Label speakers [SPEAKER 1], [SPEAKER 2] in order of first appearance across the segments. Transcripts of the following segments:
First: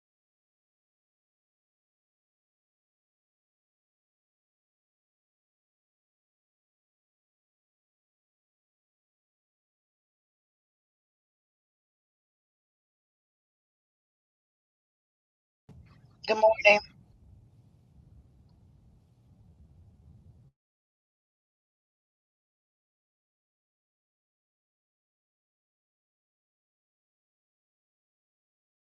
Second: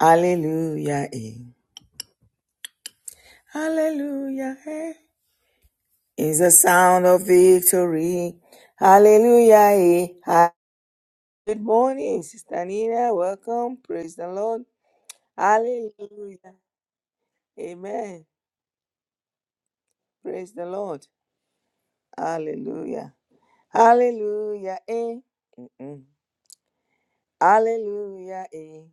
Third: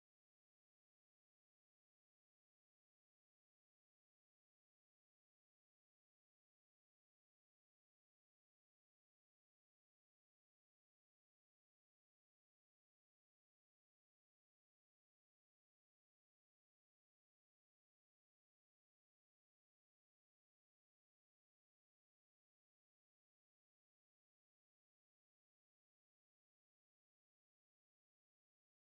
[SPEAKER 1] Hallelujah. eh. Hallelujah. eh, Is the sound of victory. Hallelujah. eh. Ha- Good morning, Sister Nina. Welcome. Praise the Lord.
[SPEAKER 2] Good
[SPEAKER 1] Hallelujah.
[SPEAKER 2] morning.
[SPEAKER 1] Amen. Praise the Lord. Hallelujah. Hallelujah. eh. Mm-mm. Hallelujah. eh.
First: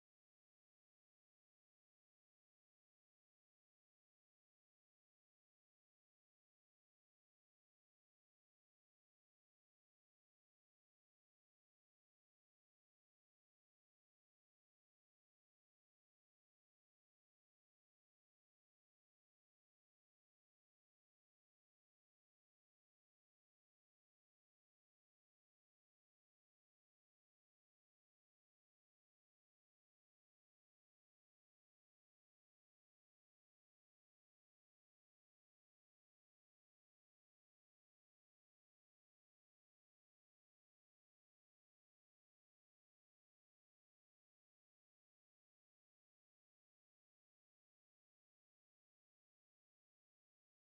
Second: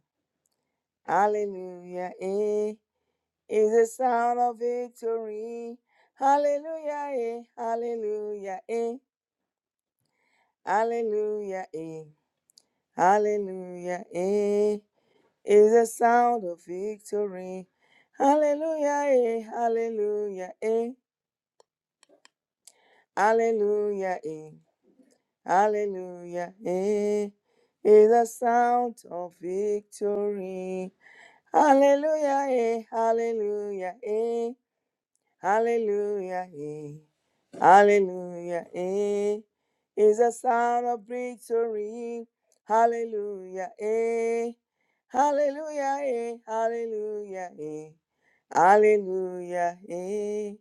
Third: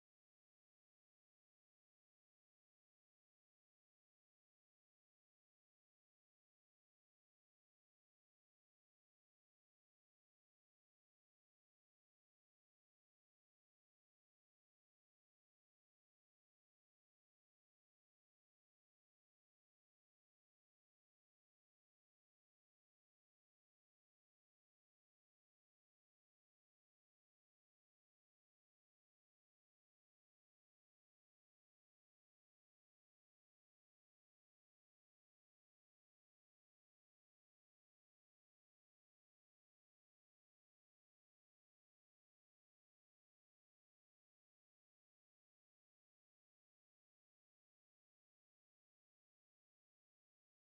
[SPEAKER 1] Hallelujah. eh. Is the sound of victory. Hallelujah. eh. Hallelujah. eh. Hallelujah, eh. Hallelujah, eh. Is the sound of victory. Hallelujah, eh. Hallelujah, eh. Hallelujah, eh. Hallelujah, eh. Is the sound of victory. Hallelujah, eh. Hallelujah, eh. Hallelujah, eh. Hallelujah, eh. Is a sound of victory. Hallelujah, eh. Hallelujah, eh. Hallelujah, eh. Hallelujah, eh.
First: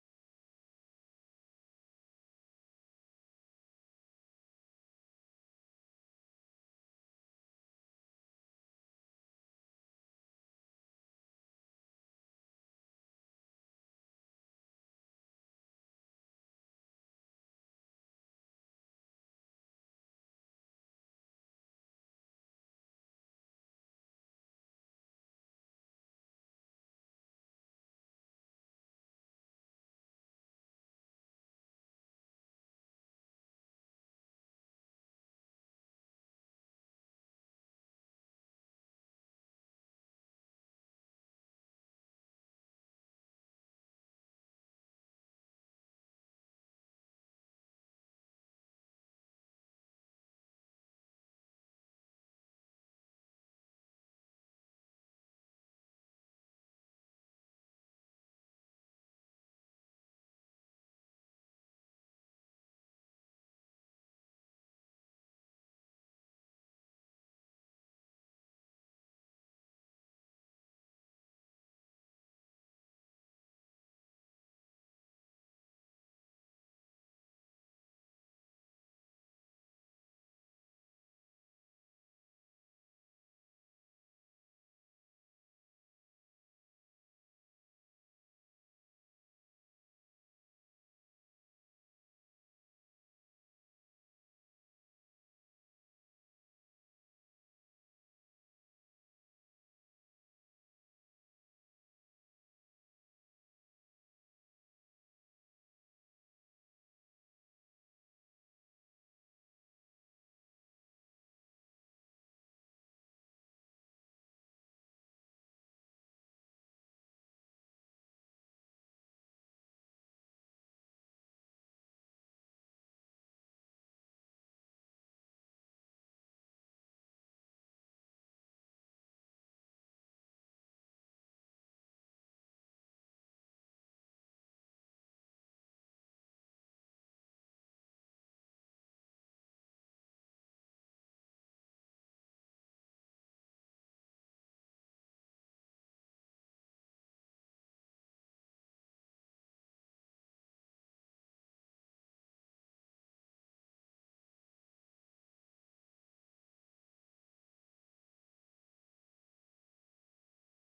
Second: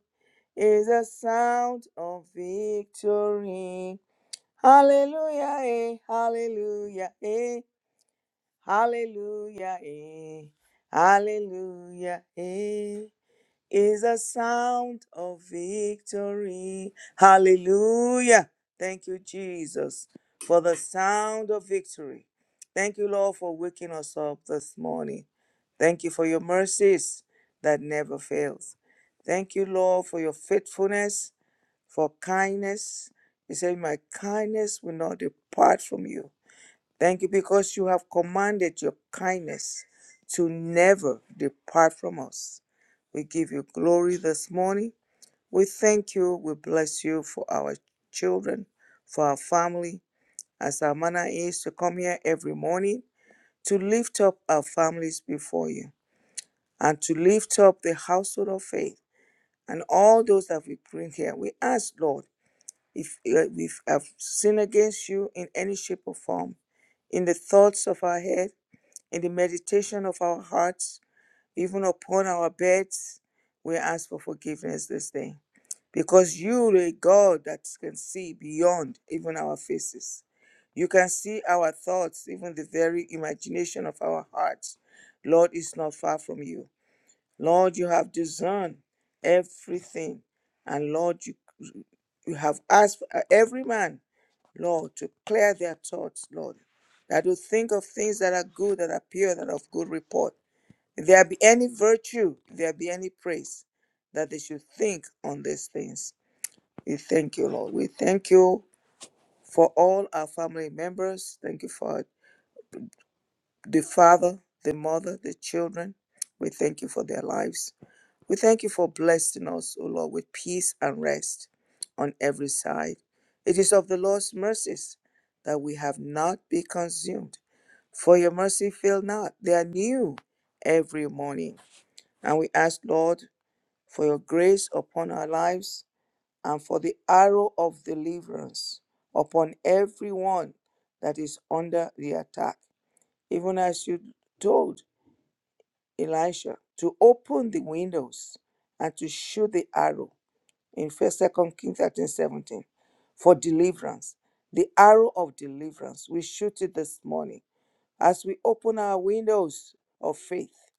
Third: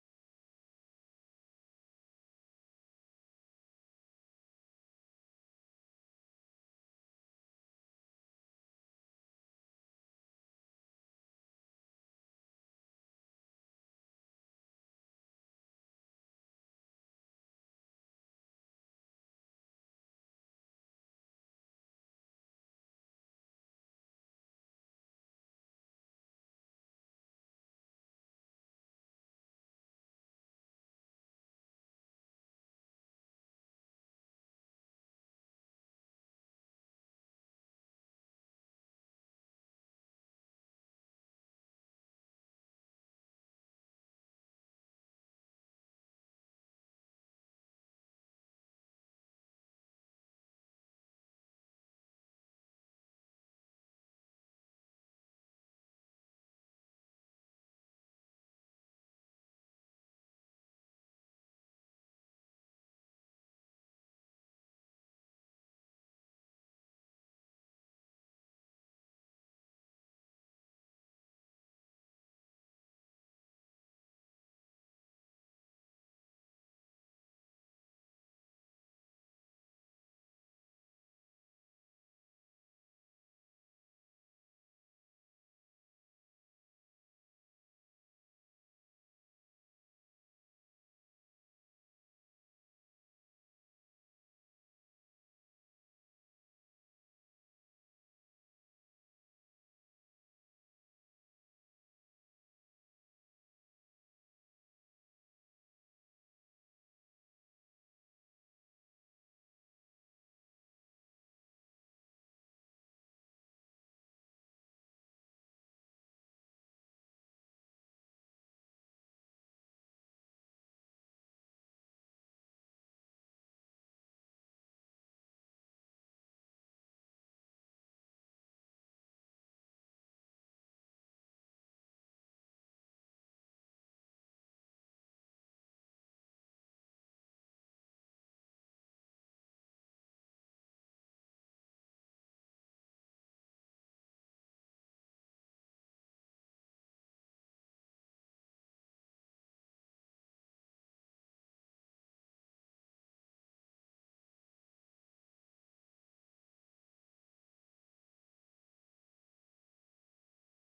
[SPEAKER 1] Is a sound of victory. Hallelujah, eh. Hallelujah, eh. Hallelujah, eh. Hallelujah, eh is a sound of victory. Hallelujah. Thank you, Jesus, for the sound of victory. Thank you, Lord, for waking us up this morning. Thank you for your mercies that never fails. Thank you, Lord, for your faithfulness, for kindness. You say, My kindness will not depart from you. Thank you because you have commanded your kindness to never depart from us. We give you glory this morning. We thank you. We bless you for our children, for our family, as our manner is to come here every morning to lift up our families before you and to lift up the household of faith and all those that we bring here. We ask, Lord, if uh, we have sinned against you in any shape or form, in the thoughts of our head, in the meditation of our hearts, even upon our beds, we ask for forgiveness this day. Because you are a God that can see beyond even our faces. You can see our thoughts, even the very imagination of our hearts. Lord is not far from you. Lord, you have discerned everything. And Lord, you, you have asked uh, every man, Lord, to clear their thoughts, Lord, that will think of things that are good, that are pure, that are of good report. If there be any virtue, if there be any praise, that they should think on these things. We thank you, Lord. We thank you for all our family members. Thank you for the father, the mother, the children. We thank you for their lives. We thank you for blessing us, O Lord, with peace and rest on every side. It is of the Lord's mercies that we have not been consumed, for your mercy fail not. They are new every morning. And we ask, Lord, for your grace upon our lives and for the arrow of deliverance upon everyone that is under the attack. Even as you told Elisha to open the windows and to shoot the arrow in First, Second Kings 13 17, for deliverance. The arrow of deliverance, we shoot it this morning as we open our windows of faith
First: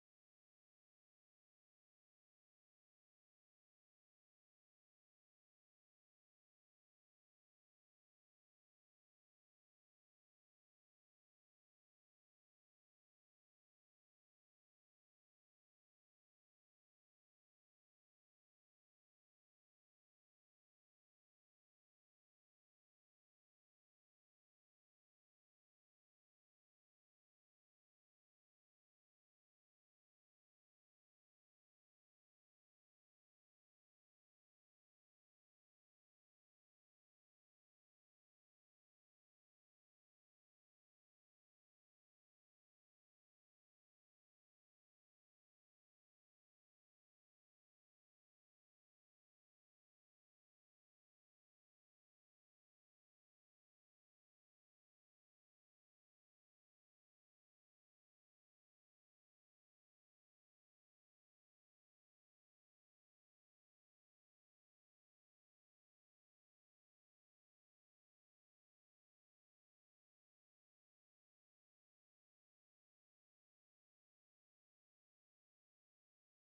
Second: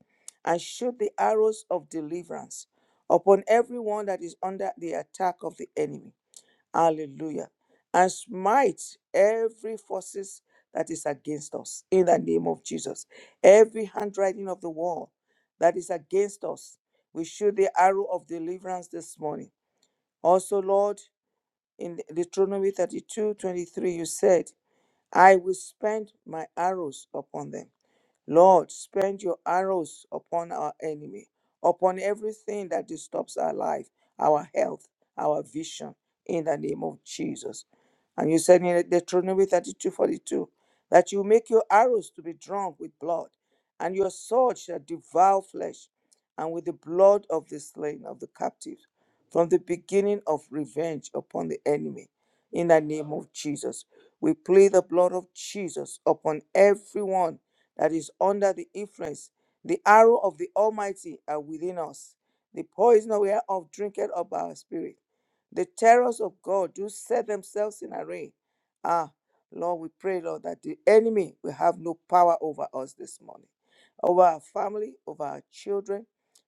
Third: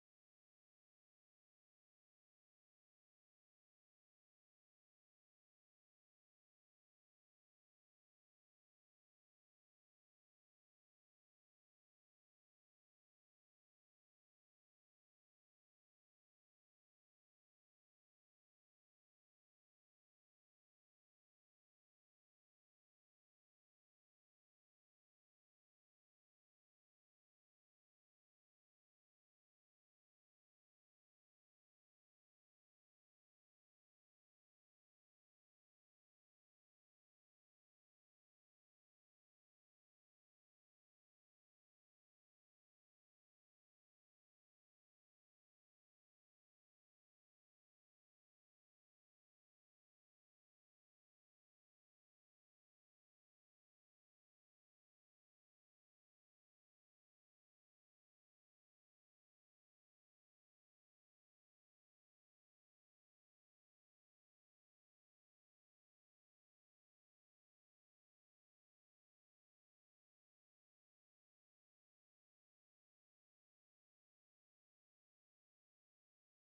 [SPEAKER 1] and shoot the arrows of deliverance upon everyone that is under the attack of the enemy. Hallelujah. And smite every forces that is against us in the name of Jesus. Every handwriting of the wall that is against us, we shoot the arrow of deliverance this morning. Also, Lord, in Deuteronomy 32 23, you said, I will spend my arrows upon them Lord, spend your arrows upon our enemy, upon everything that disturbs our life, our health, our vision, in the name of Jesus. And you said in Deuteronomy 32 42 that you make your arrows to be drawn with blood, and your sword shall devour flesh, and with the blood of the slain of the captives, from the beginning of revenge upon the enemy, in the name of Jesus. We plead the blood of Jesus upon everyone that is under the influence. The arrow of the Almighty are within us. The poison whereof drinketh up our spirit. The terrors of God do set themselves in array. Ah, Lord, we pray, Lord, that the enemy will have no power over us this morning, over our family, over our children.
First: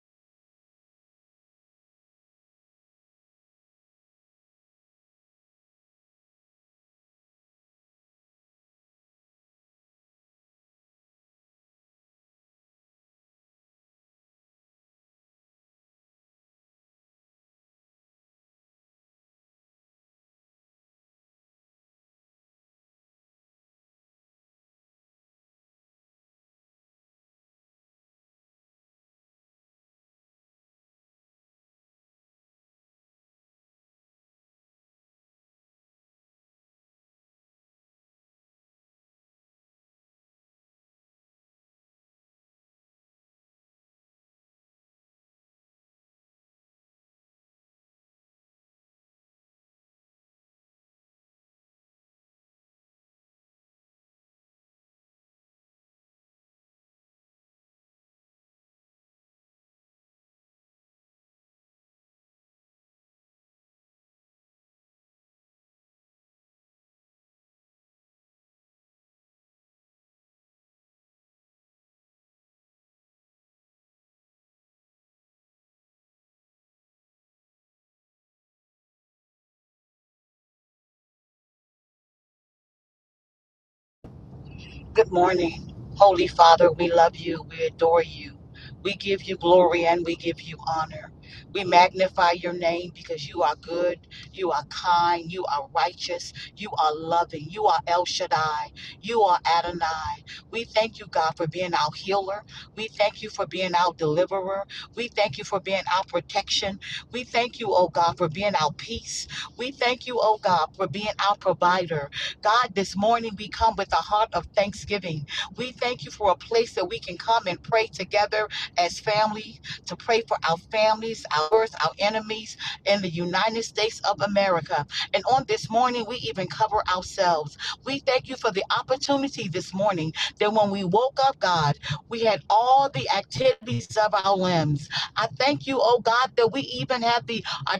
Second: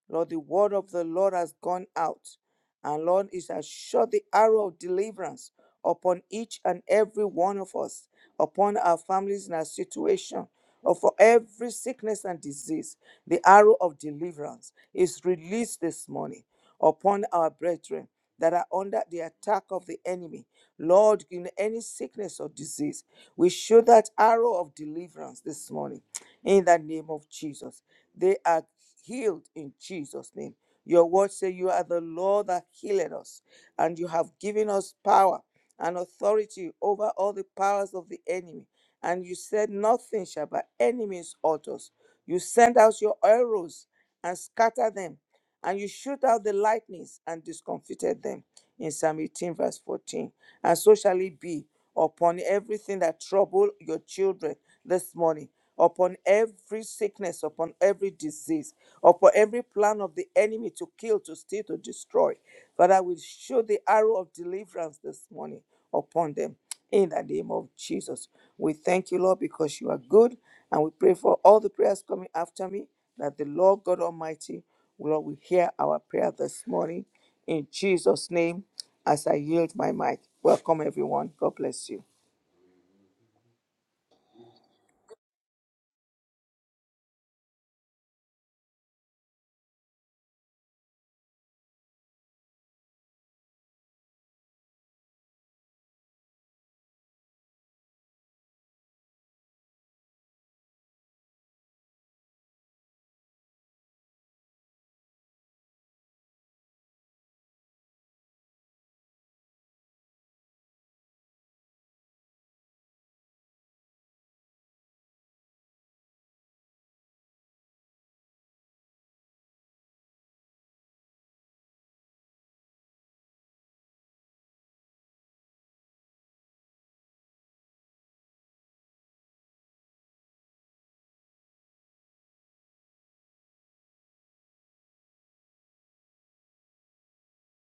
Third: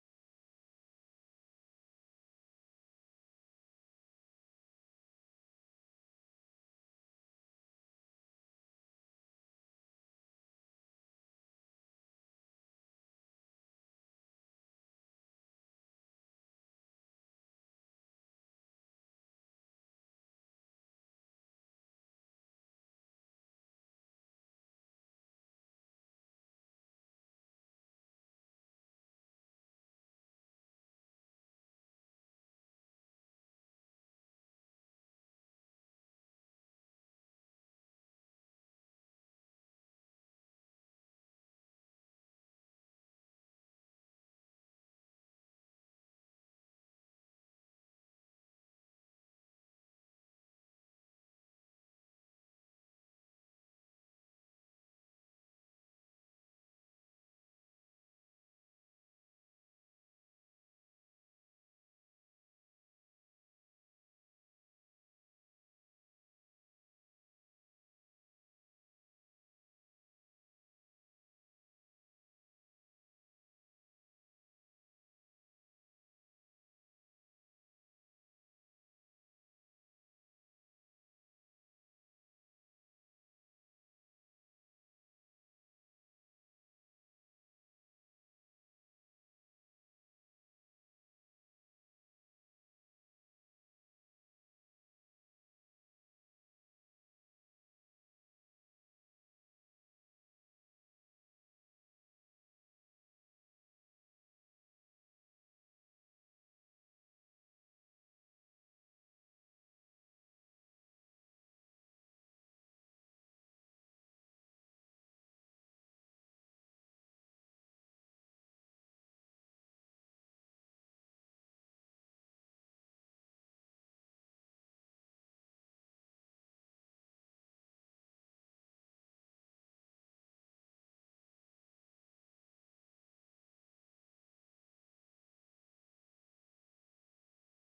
[SPEAKER 1] Lord, the word of the Lord has gone out. And Lord, it has shot the arrow of deliverance upon each and every one of us upon our families and our situation, or for every sickness and disease, the arrow of deliverance is released this morning upon our brethren that are under the attack of the enemy. Lord, in any sickness or disease, we show that arrow of deliverance this morning in the name of Jesus. They are healed in Jesus' name. Your words say you are the Lord that healed us, and you have given us power and authority over all the powers of the enemy. And you said, Nothing shall by any means hurt us. You send out your arrows and scatter them and you shoot out the lightnings and discomfited them in psalm 18 verse 14 and so shall it be upon everything that trouble your children this morning upon every sickness upon every disease upon every plan of the enemy to kill to steal to destroy father we shoot the arrow of deliverance this morning upon them in the name of Jesus, we thank you, Lord, because you are good. And we pray for all the prayers coming after me that the Lord God Almighty, Lord, will hear our prayer this morning. In Jesus' name, as I yield my mic. Welcome, everyone. God bless you.
[SPEAKER 2] Good morning. Holy Father, we love you. We adore you. We give you glory and we give you honor. We magnify your name because you are good, you are kind, you are righteous, you are loving, you are El Shaddai, you are Adonai. We thank you, God, for being our healer. We thank you for being our deliverer. We thank you for being our protection. We thank you, oh God, for being our peace. We thank you, oh God, for being our provider. God, this morning we come with a heart of thanksgiving. We thank you for a place that we can come and pray together as family, to pray for our families, ours, our enemies in the United States of America. And on this morning, we even cover ourselves. We thank you for the opportunity this morning that when we woke up, God, we had all the activities of our limbs. I thank you, oh God, that we even have the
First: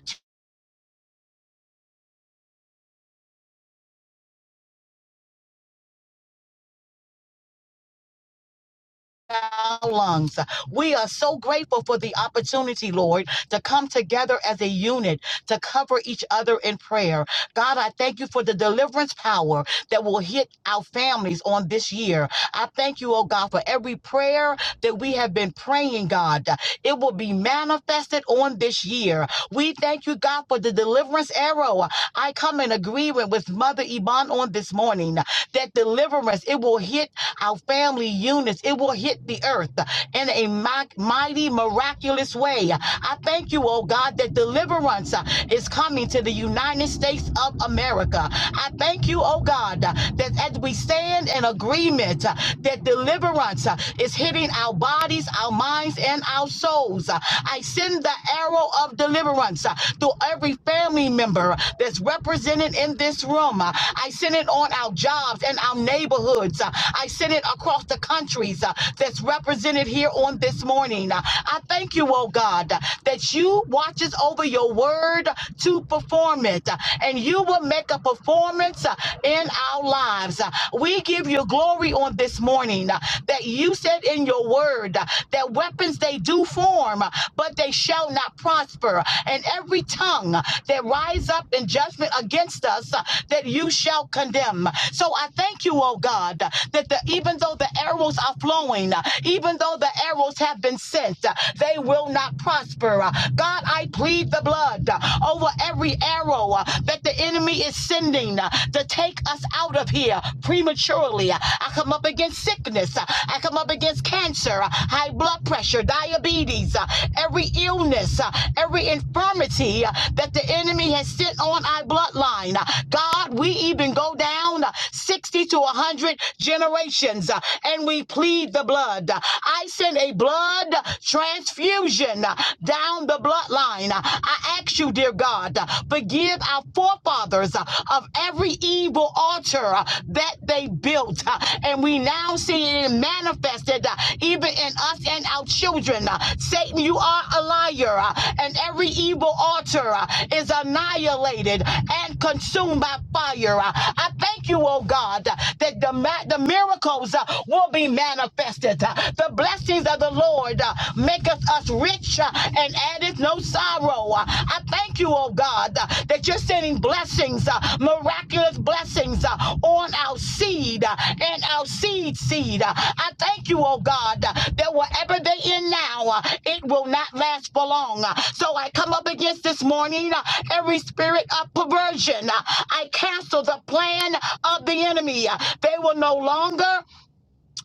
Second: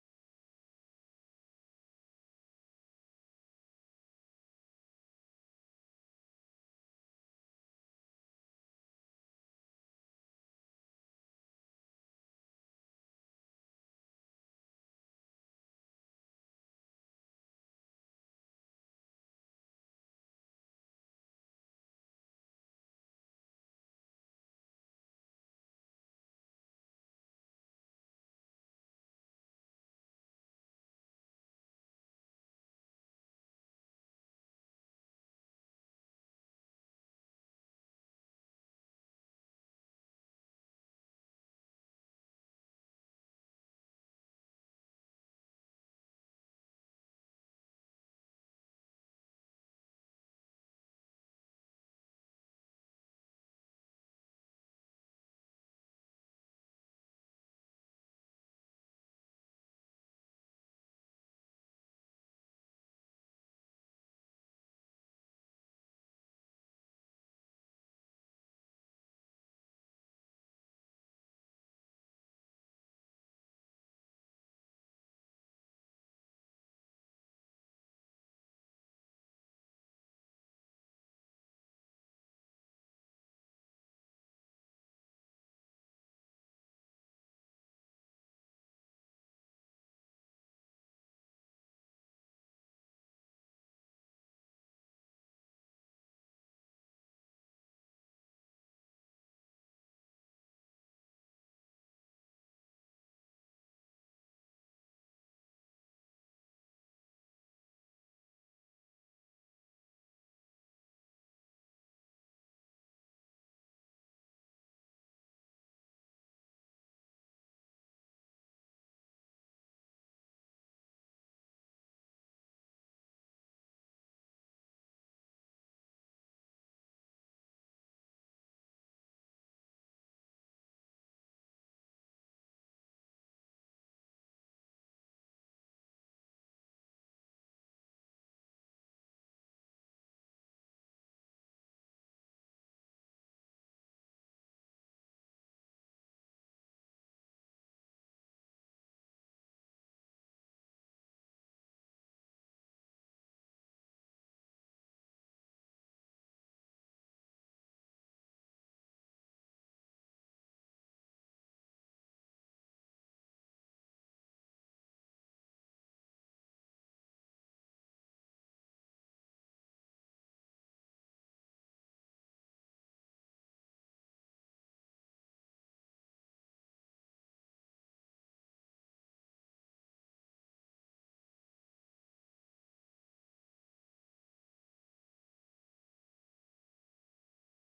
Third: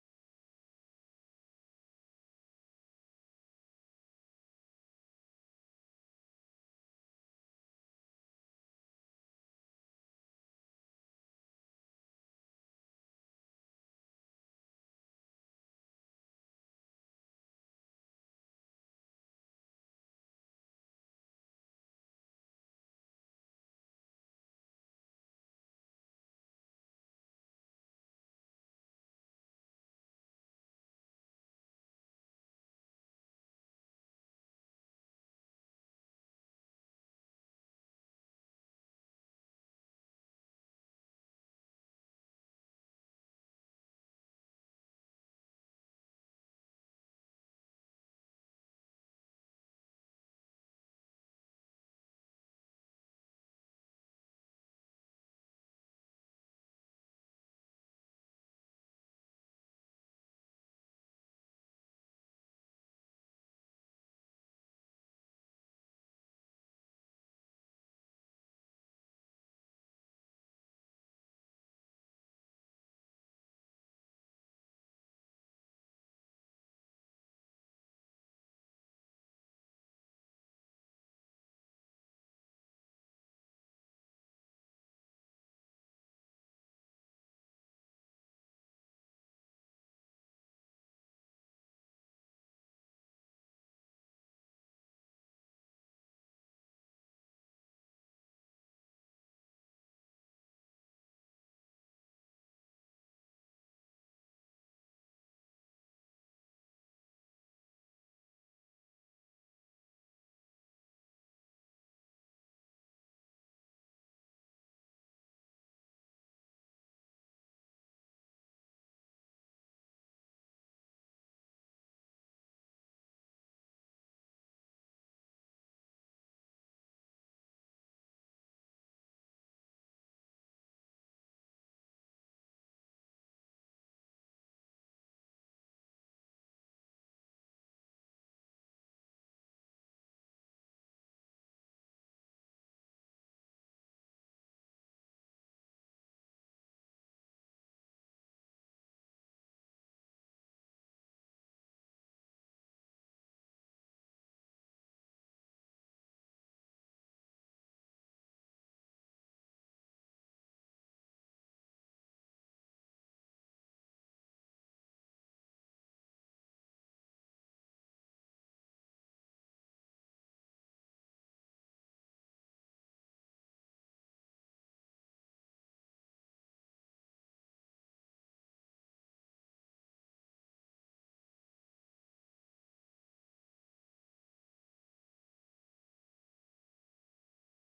[SPEAKER 2] our lungs. We are so grateful for the opportunity, Lord, to come together as a unit to cover each other in prayer. God, I thank you for the deliverance power that will hit our families on this year. I thank you, oh God, for every prayer that we have been praying, God. It will be manifested on this year. We thank you, God, for the deliverance arrow I come in agreement with Mother Iman on this morning that deliverance, it will hit our family units, it will hit the earth in a mi- mighty, miraculous way. I thank you, oh God, that deliverance uh, is coming to the United States of America. I thank you, oh God, uh, that as we stand in agreement, uh, that deliverance uh, is hitting our bodies, our minds, and our souls. Uh, I send send the arrow of deliverance uh, to every family member that's represented in this room. Uh, I send it on our jobs and our neighborhoods. Uh, I send it across the countries uh, that's represented here on this morning. Uh, I thank you, oh God, uh, that you watches over your word to perform it, uh, and you will make a performance uh, in our lives. Uh, We give you glory on this morning uh, that you you said in your word uh, that weapons they do form, uh, but they shall not prosper. And every tongue uh, that rise up in judgment against us, uh, that you shall condemn. So I thank you, oh God, uh, that the, even though the arrows are flowing, uh, even though the arrows have been sent, uh, they will not prosper. Uh, God, I plead the blood uh, over every arrow uh, that the enemy is sending uh, to take us us out of here prematurely. I come up against sickness. I come up against cancer, high blood pressure, diabetes, every illness, every infirmity that the enemy has sent on our bloodline. God, we even go down 60 to 100 generations and we plead the blood. I send a blood transfusion down the bloodline. I ask you, dear God. God. Forgive our forefathers uh, of every evil altar uh, that they built. uh, And we now see it manifested uh, even in us and our children. Uh, Satan, you are a liar, uh, and every evil altar uh, is annihilated and consumed by fire. Uh, I thank you, oh God, uh, that the, ma- the miracles uh, will be manifested. Uh, The blessings of the Lord uh, maketh us rich uh, and addeth no sorrow. Uh, I thank you, oh God, uh, that you're sending blessings, uh, miraculous blessings uh, on our seed uh, and our seed seed. Uh, I thank you, oh God, uh, that whatever they in now, uh, it will not last for long. Uh, So I come up against this morning uh, every spirit of perversion. Uh, I cancel the plan of the enemy. Uh, They will no longer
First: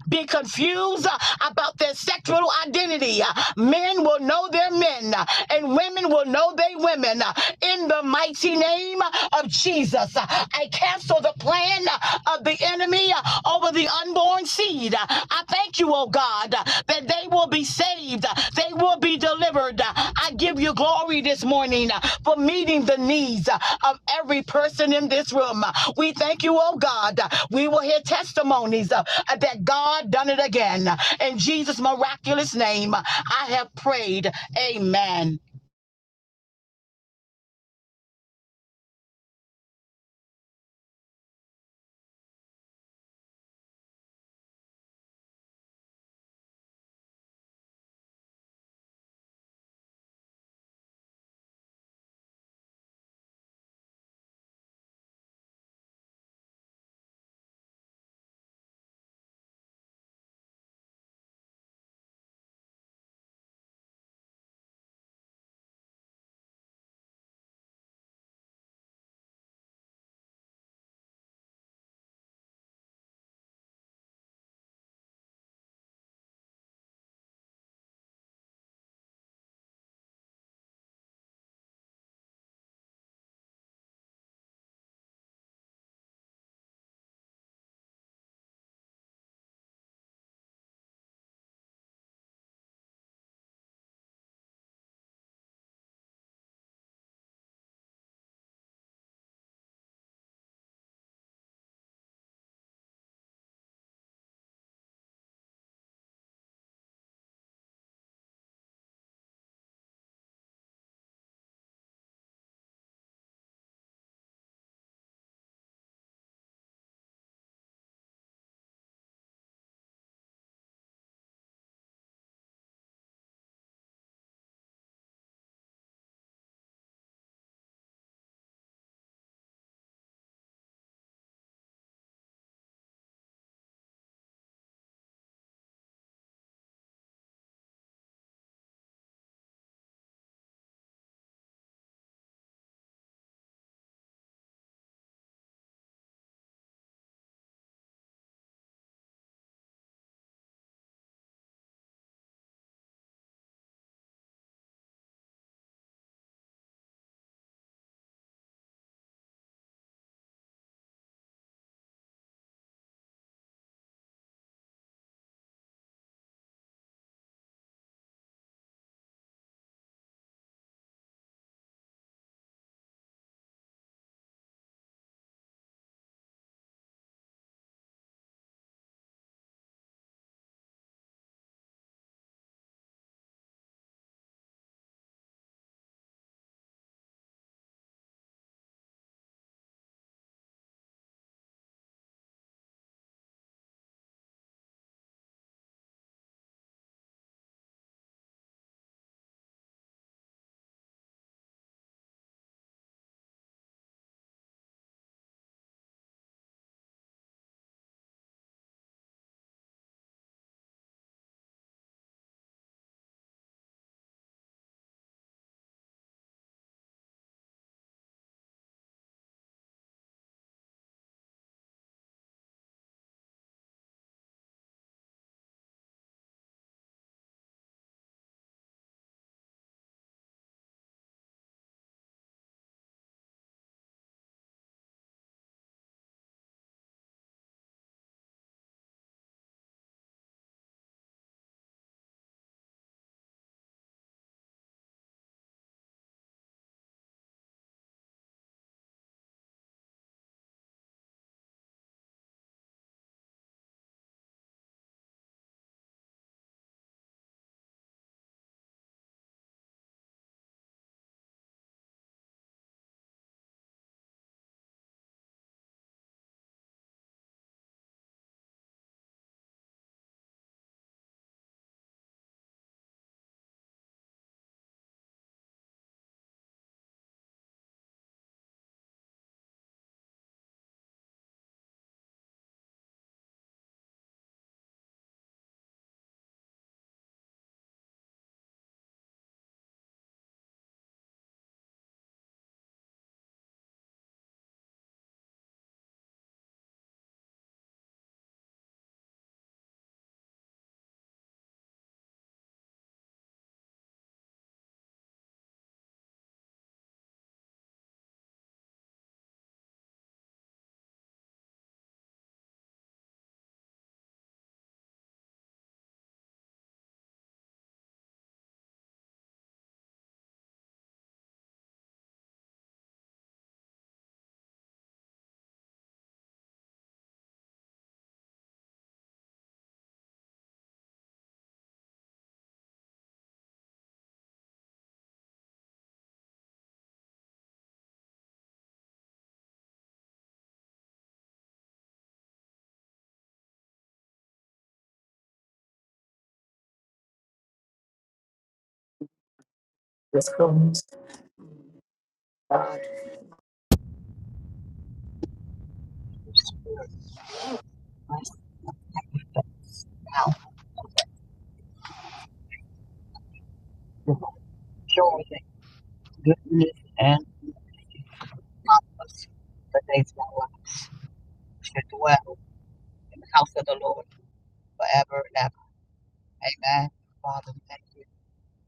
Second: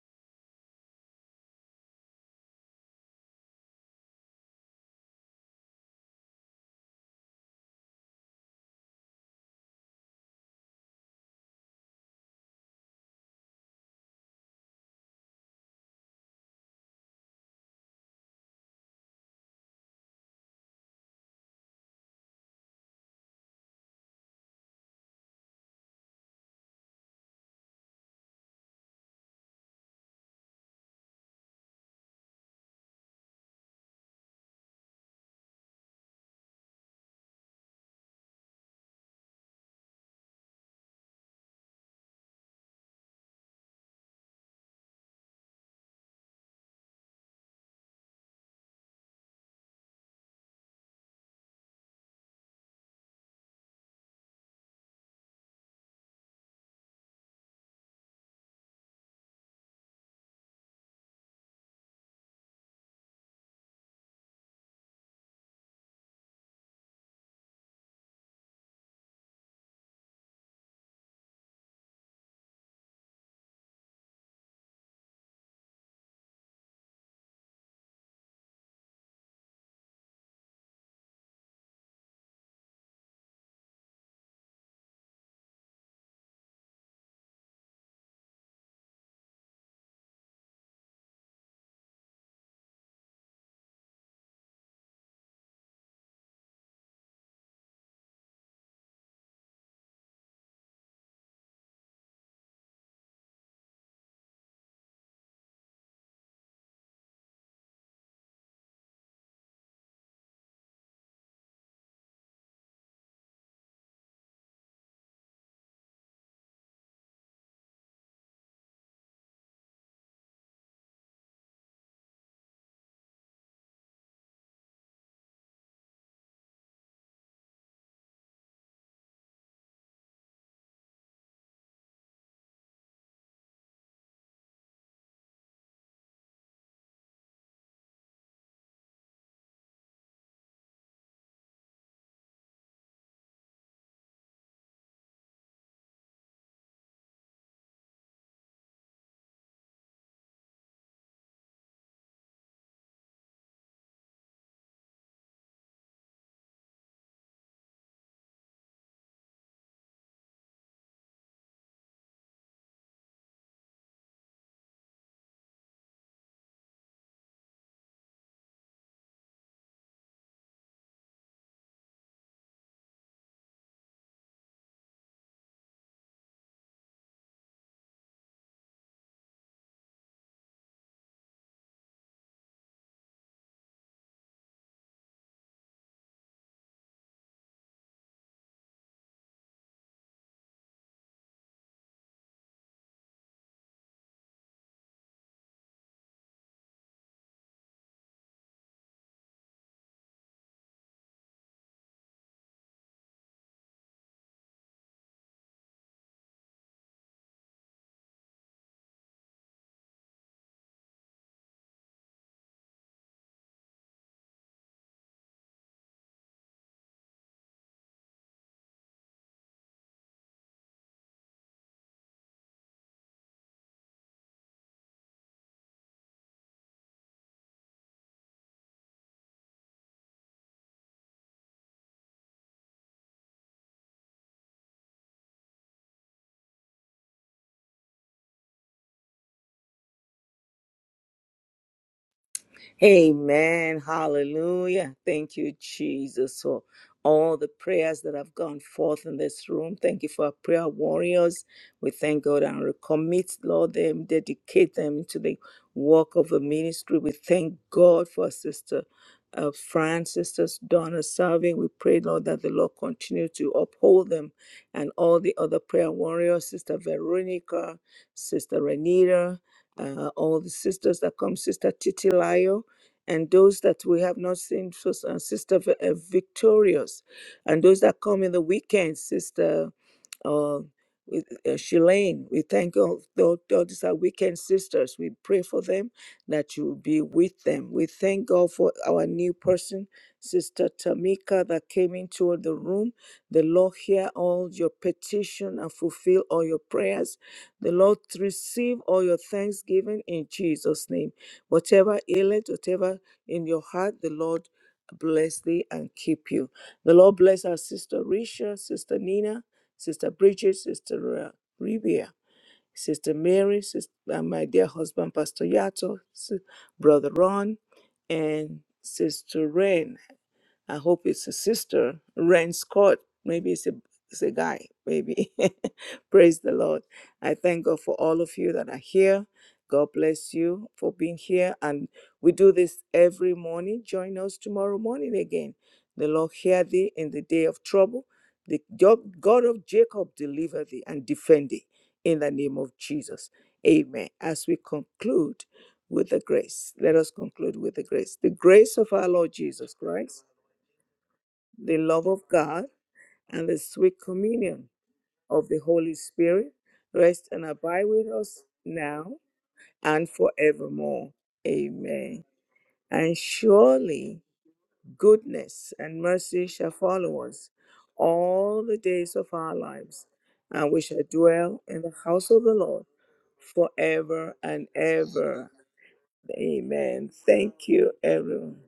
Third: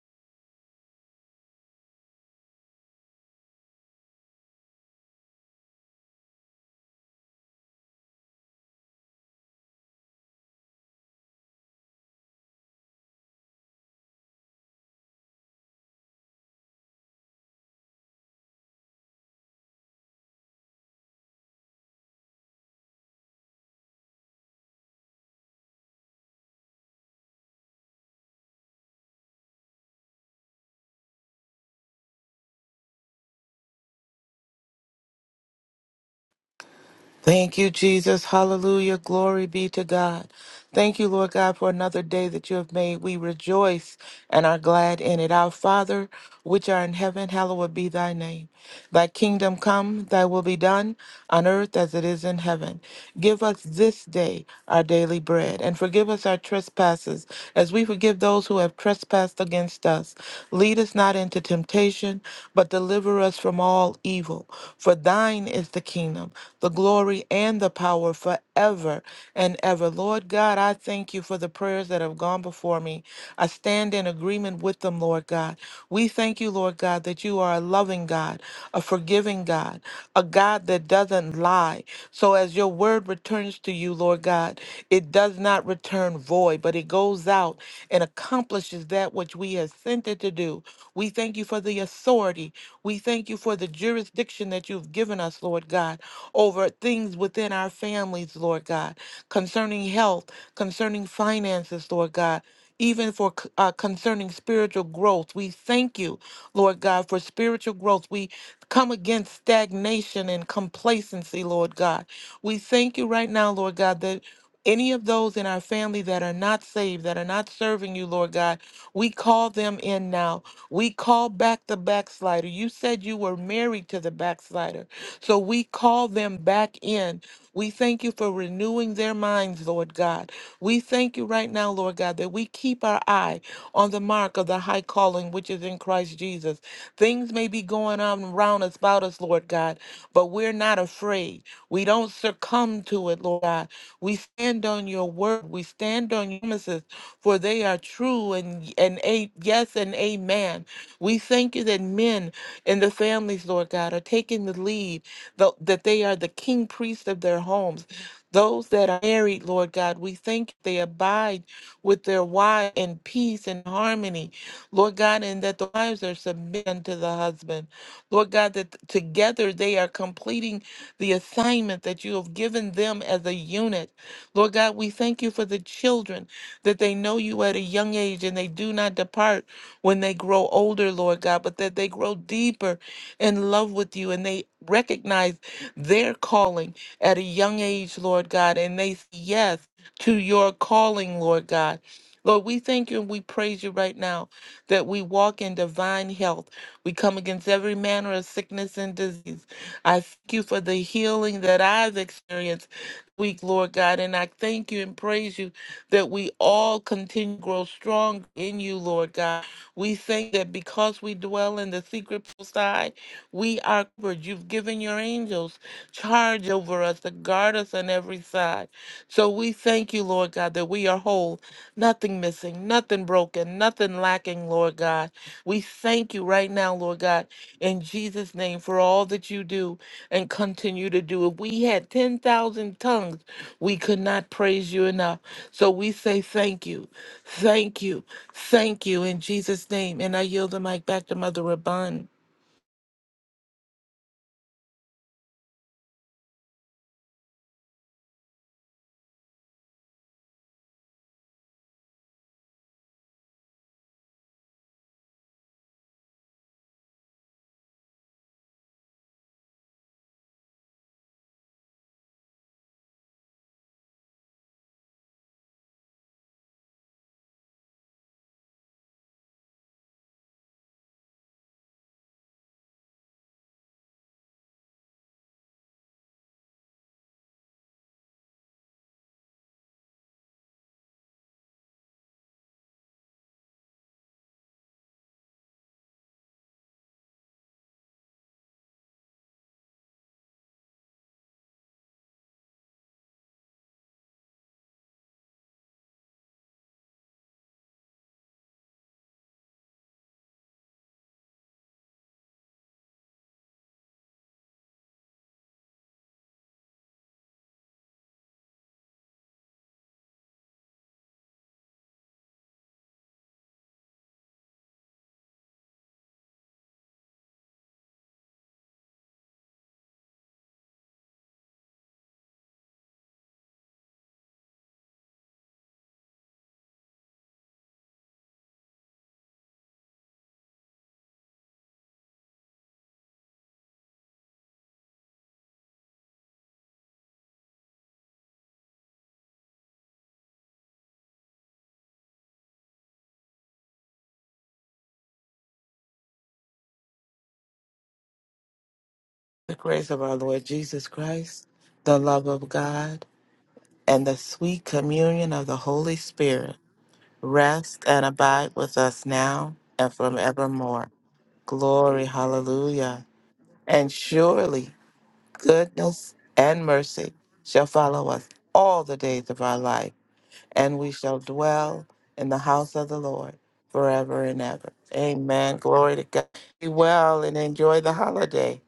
[SPEAKER 2] be confused uh, about their sexual identity. Uh, Men will know their men, uh, and women will know their women. uh, In the mighty name of Jesus, Uh, I cancel the plan uh, of the enemy uh, over the unborn seed. Uh, I thank you, oh God, uh, that they will be saved. They will be delivered. I give you glory this morning for meeting the needs of every person in this room. We thank you, oh God. We will hear testimonies uh, that God done it again. In Jesus' miraculous name, I have prayed. Amen.
[SPEAKER 3] Thank you, Jesus. Hallelujah. Glory be to God. Thank you, Lord God, for another day that you have made. We rejoice and are glad in it. Our Father, which art in heaven, hallowed be thy name. Thy kingdom come, thy will be done on earth as it is in heaven. Give us this day our daily bread and forgive us our trespasses as we forgive those who have trespassed against us. Lead us not into temptation, but deliver us from all evil. For thine is the kingdom the glory and the power forever and ever. Lord God, I thank you for the prayers that have gone before me. I stand in agreement with them, Lord God. We thank you, Lord God, that you are a loving God, a forgiving God, a God that doesn't lie. So as your word returns to you, Lord God, it does not return void, but it goes out and accomplishes that which we have sent it to do. We thank you for the authority. We thank you for the jurisdiction that you've given us, Lord God over things within our families, Lord God, concerning health, concerning finances, Lord God. Even for c- uh, concerning spiritual growth, we thank you, Lord God, for spiritual growth. We come against stagnation and complacency, Lord God. We thank you right now, Lord God, that any of those in our family that are not saved, that are not serving you, Lord God, we call them in now. We call back the backslider. You said you were married to the backslider. So we call them back in. We thank you for renewing their minds, Lord God. We thank you right now, Lord God, that we keep our eye on the mark of the high calling which is in Christ Jesus. Things may be going on around us, about us, Lord God, but we're not afraid. We don't succumb to it, Lord God. We stand on your word. We stand on your promises, for they are true and, and a, yes and amen. We thank you that men and the families, Lord God, are taking the lead, tho- that they are the king priests of their homes. Those that are married, Lord God, we thank they abide with their wives in peace and harmony, Lord God, and that the wives are submitted unto the husband. Lord God, that together they are completing the assignment that you have given them as a unit. Lord God, we thank you for the children that they know you at a young age and they do not depart when they grow older, Lord God, but that they grow deeper in love with you and they recognize their calling at a young age, Lord God, and they say yes to your calling, Lord God. Lord, we thank you and we praise you right now that we walk in divine health. We come against every manner of sickness and disease. I thank you for the healing that I've experienced week, Lord God. And I thank you and praise you that we all continue to grow strong in you, Lord God. We thank that because we dwell in the secret side, we are covered. You've given your angels charge over us to guard us on every side. So we thank you, Lord God, that we are whole, nothing missing, nothing broken, nothing lacking, Lord God. We thank you right now, Lord God in Jesus' name for all that you do and continue to do. If we had 10,000 tongues, we could not praise you enough. So we say thank you, thank you, thank you in Jesus' name. And I yield the mic back to Mother Rabun.
[SPEAKER 1] Amen. Hallelujah. Thank you, Jesus, for all the prayers that have gone forth in this room. Thank you for our prayer warriors. We thank God and recommit, Lord, them, dedicate them to the work of the ministry. We thank God for our sister. Uh, France, sisters Donna Salvi, we pray, Lord, that the Lord continue to uphold them and all the other prayer warriors, Sister Veronica, Sister Renita, uh, all the sisters that come, Sister Titilayo and those that we have not seen, Sis- uh, Sister Vi- uh, Victorious, and those that come in the weekend, Sister uh, with, uh, Shalane. We thank all, all, all these are weekend sisters. We pray for them that you will be with them. We thank God for our new person, Sister Tamika, that came into the room. The Lord hear all your petition and fulfill all your prayers. The Lord receive all your thanksgiving in Jesus' name. Whatever ailment, whatever in your heart, the Lord bless thee and keep you. The Lord bless our sister Risha, sister Nina, sister Bridget, sister uh, Rivia, sister Mary, sister, my dear husband Pastor Yato, si- brother Ron, and sister Ren. I hope it's a sister, Ren Scott. Maybe it's a, it's a guy, maybe. Praise the Lord. I thank God for all of you that are here. God bless you for being here. And we do this every morning. Join us tomorrow morning again. The Lord hear thee in the day of trouble. The God of Jacob deliver thee and defend thee in the name of Jesus. Amen. As we conclude with the grace, let us conclude with the grace. The grace of our Lord
[SPEAKER 3] The
[SPEAKER 1] Jesus
[SPEAKER 3] grace of our
[SPEAKER 1] Christ
[SPEAKER 2] This
[SPEAKER 3] Lord
[SPEAKER 2] comes
[SPEAKER 3] Jesus Christ,
[SPEAKER 1] the
[SPEAKER 3] the
[SPEAKER 1] love of
[SPEAKER 3] love of
[SPEAKER 1] God,
[SPEAKER 3] God,
[SPEAKER 1] and the sweet
[SPEAKER 3] and the sweet
[SPEAKER 1] communion
[SPEAKER 3] communion of
[SPEAKER 1] of
[SPEAKER 3] the
[SPEAKER 1] the Holy
[SPEAKER 3] Holy
[SPEAKER 1] Spirit
[SPEAKER 3] Spirit
[SPEAKER 1] rest and
[SPEAKER 3] rest
[SPEAKER 1] abide
[SPEAKER 3] and
[SPEAKER 1] with us
[SPEAKER 3] abide with us
[SPEAKER 1] now
[SPEAKER 3] now and
[SPEAKER 1] and
[SPEAKER 3] forevermore.
[SPEAKER 1] forevermore.
[SPEAKER 3] Glory,
[SPEAKER 1] Amen.
[SPEAKER 3] hallelujah.
[SPEAKER 1] And
[SPEAKER 3] And
[SPEAKER 2] with
[SPEAKER 1] surely
[SPEAKER 3] surely.
[SPEAKER 2] Joy and
[SPEAKER 1] goodness and
[SPEAKER 3] goodness
[SPEAKER 1] mercy
[SPEAKER 3] and
[SPEAKER 1] shall
[SPEAKER 2] goodness
[SPEAKER 3] mercy
[SPEAKER 1] follow
[SPEAKER 2] and
[SPEAKER 1] us
[SPEAKER 3] shall follow us
[SPEAKER 1] all the
[SPEAKER 3] all the
[SPEAKER 1] days of
[SPEAKER 2] promise.
[SPEAKER 3] days of
[SPEAKER 1] our
[SPEAKER 3] our
[SPEAKER 2] The
[SPEAKER 3] life,
[SPEAKER 1] lives,
[SPEAKER 2] days of our life
[SPEAKER 1] and
[SPEAKER 3] and
[SPEAKER 1] we
[SPEAKER 3] we
[SPEAKER 1] shall
[SPEAKER 3] shall
[SPEAKER 1] dwell in
[SPEAKER 2] should
[SPEAKER 3] dwell
[SPEAKER 1] the house
[SPEAKER 3] in the
[SPEAKER 2] dwell
[SPEAKER 1] of the
[SPEAKER 3] house
[SPEAKER 1] Lord
[SPEAKER 3] of the
[SPEAKER 2] in the
[SPEAKER 3] Lord
[SPEAKER 2] house of the Lord
[SPEAKER 3] forever
[SPEAKER 1] forever
[SPEAKER 3] and
[SPEAKER 1] and
[SPEAKER 3] ever.
[SPEAKER 2] forever and
[SPEAKER 1] ever.
[SPEAKER 2] ever.
[SPEAKER 3] Amen. Glory to God. Be
[SPEAKER 2] Amen.
[SPEAKER 1] Amen.
[SPEAKER 3] well and
[SPEAKER 2] Father, we
[SPEAKER 1] Thank
[SPEAKER 3] enjoy
[SPEAKER 2] thank
[SPEAKER 1] you,
[SPEAKER 3] the
[SPEAKER 2] you.
[SPEAKER 1] everyone.
[SPEAKER 3] holiday.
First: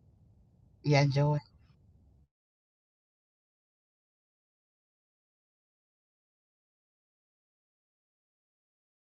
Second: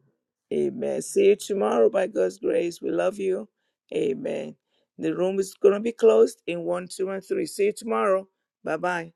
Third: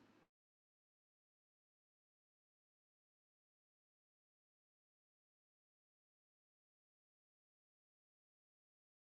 [SPEAKER 2] We
[SPEAKER 1] Amen. See
[SPEAKER 2] enjoy.
[SPEAKER 1] you tomorrow by God's grace. We love you. Amen. The room is going to be closed in one, two, and three. See you tomorrow. Bye bye.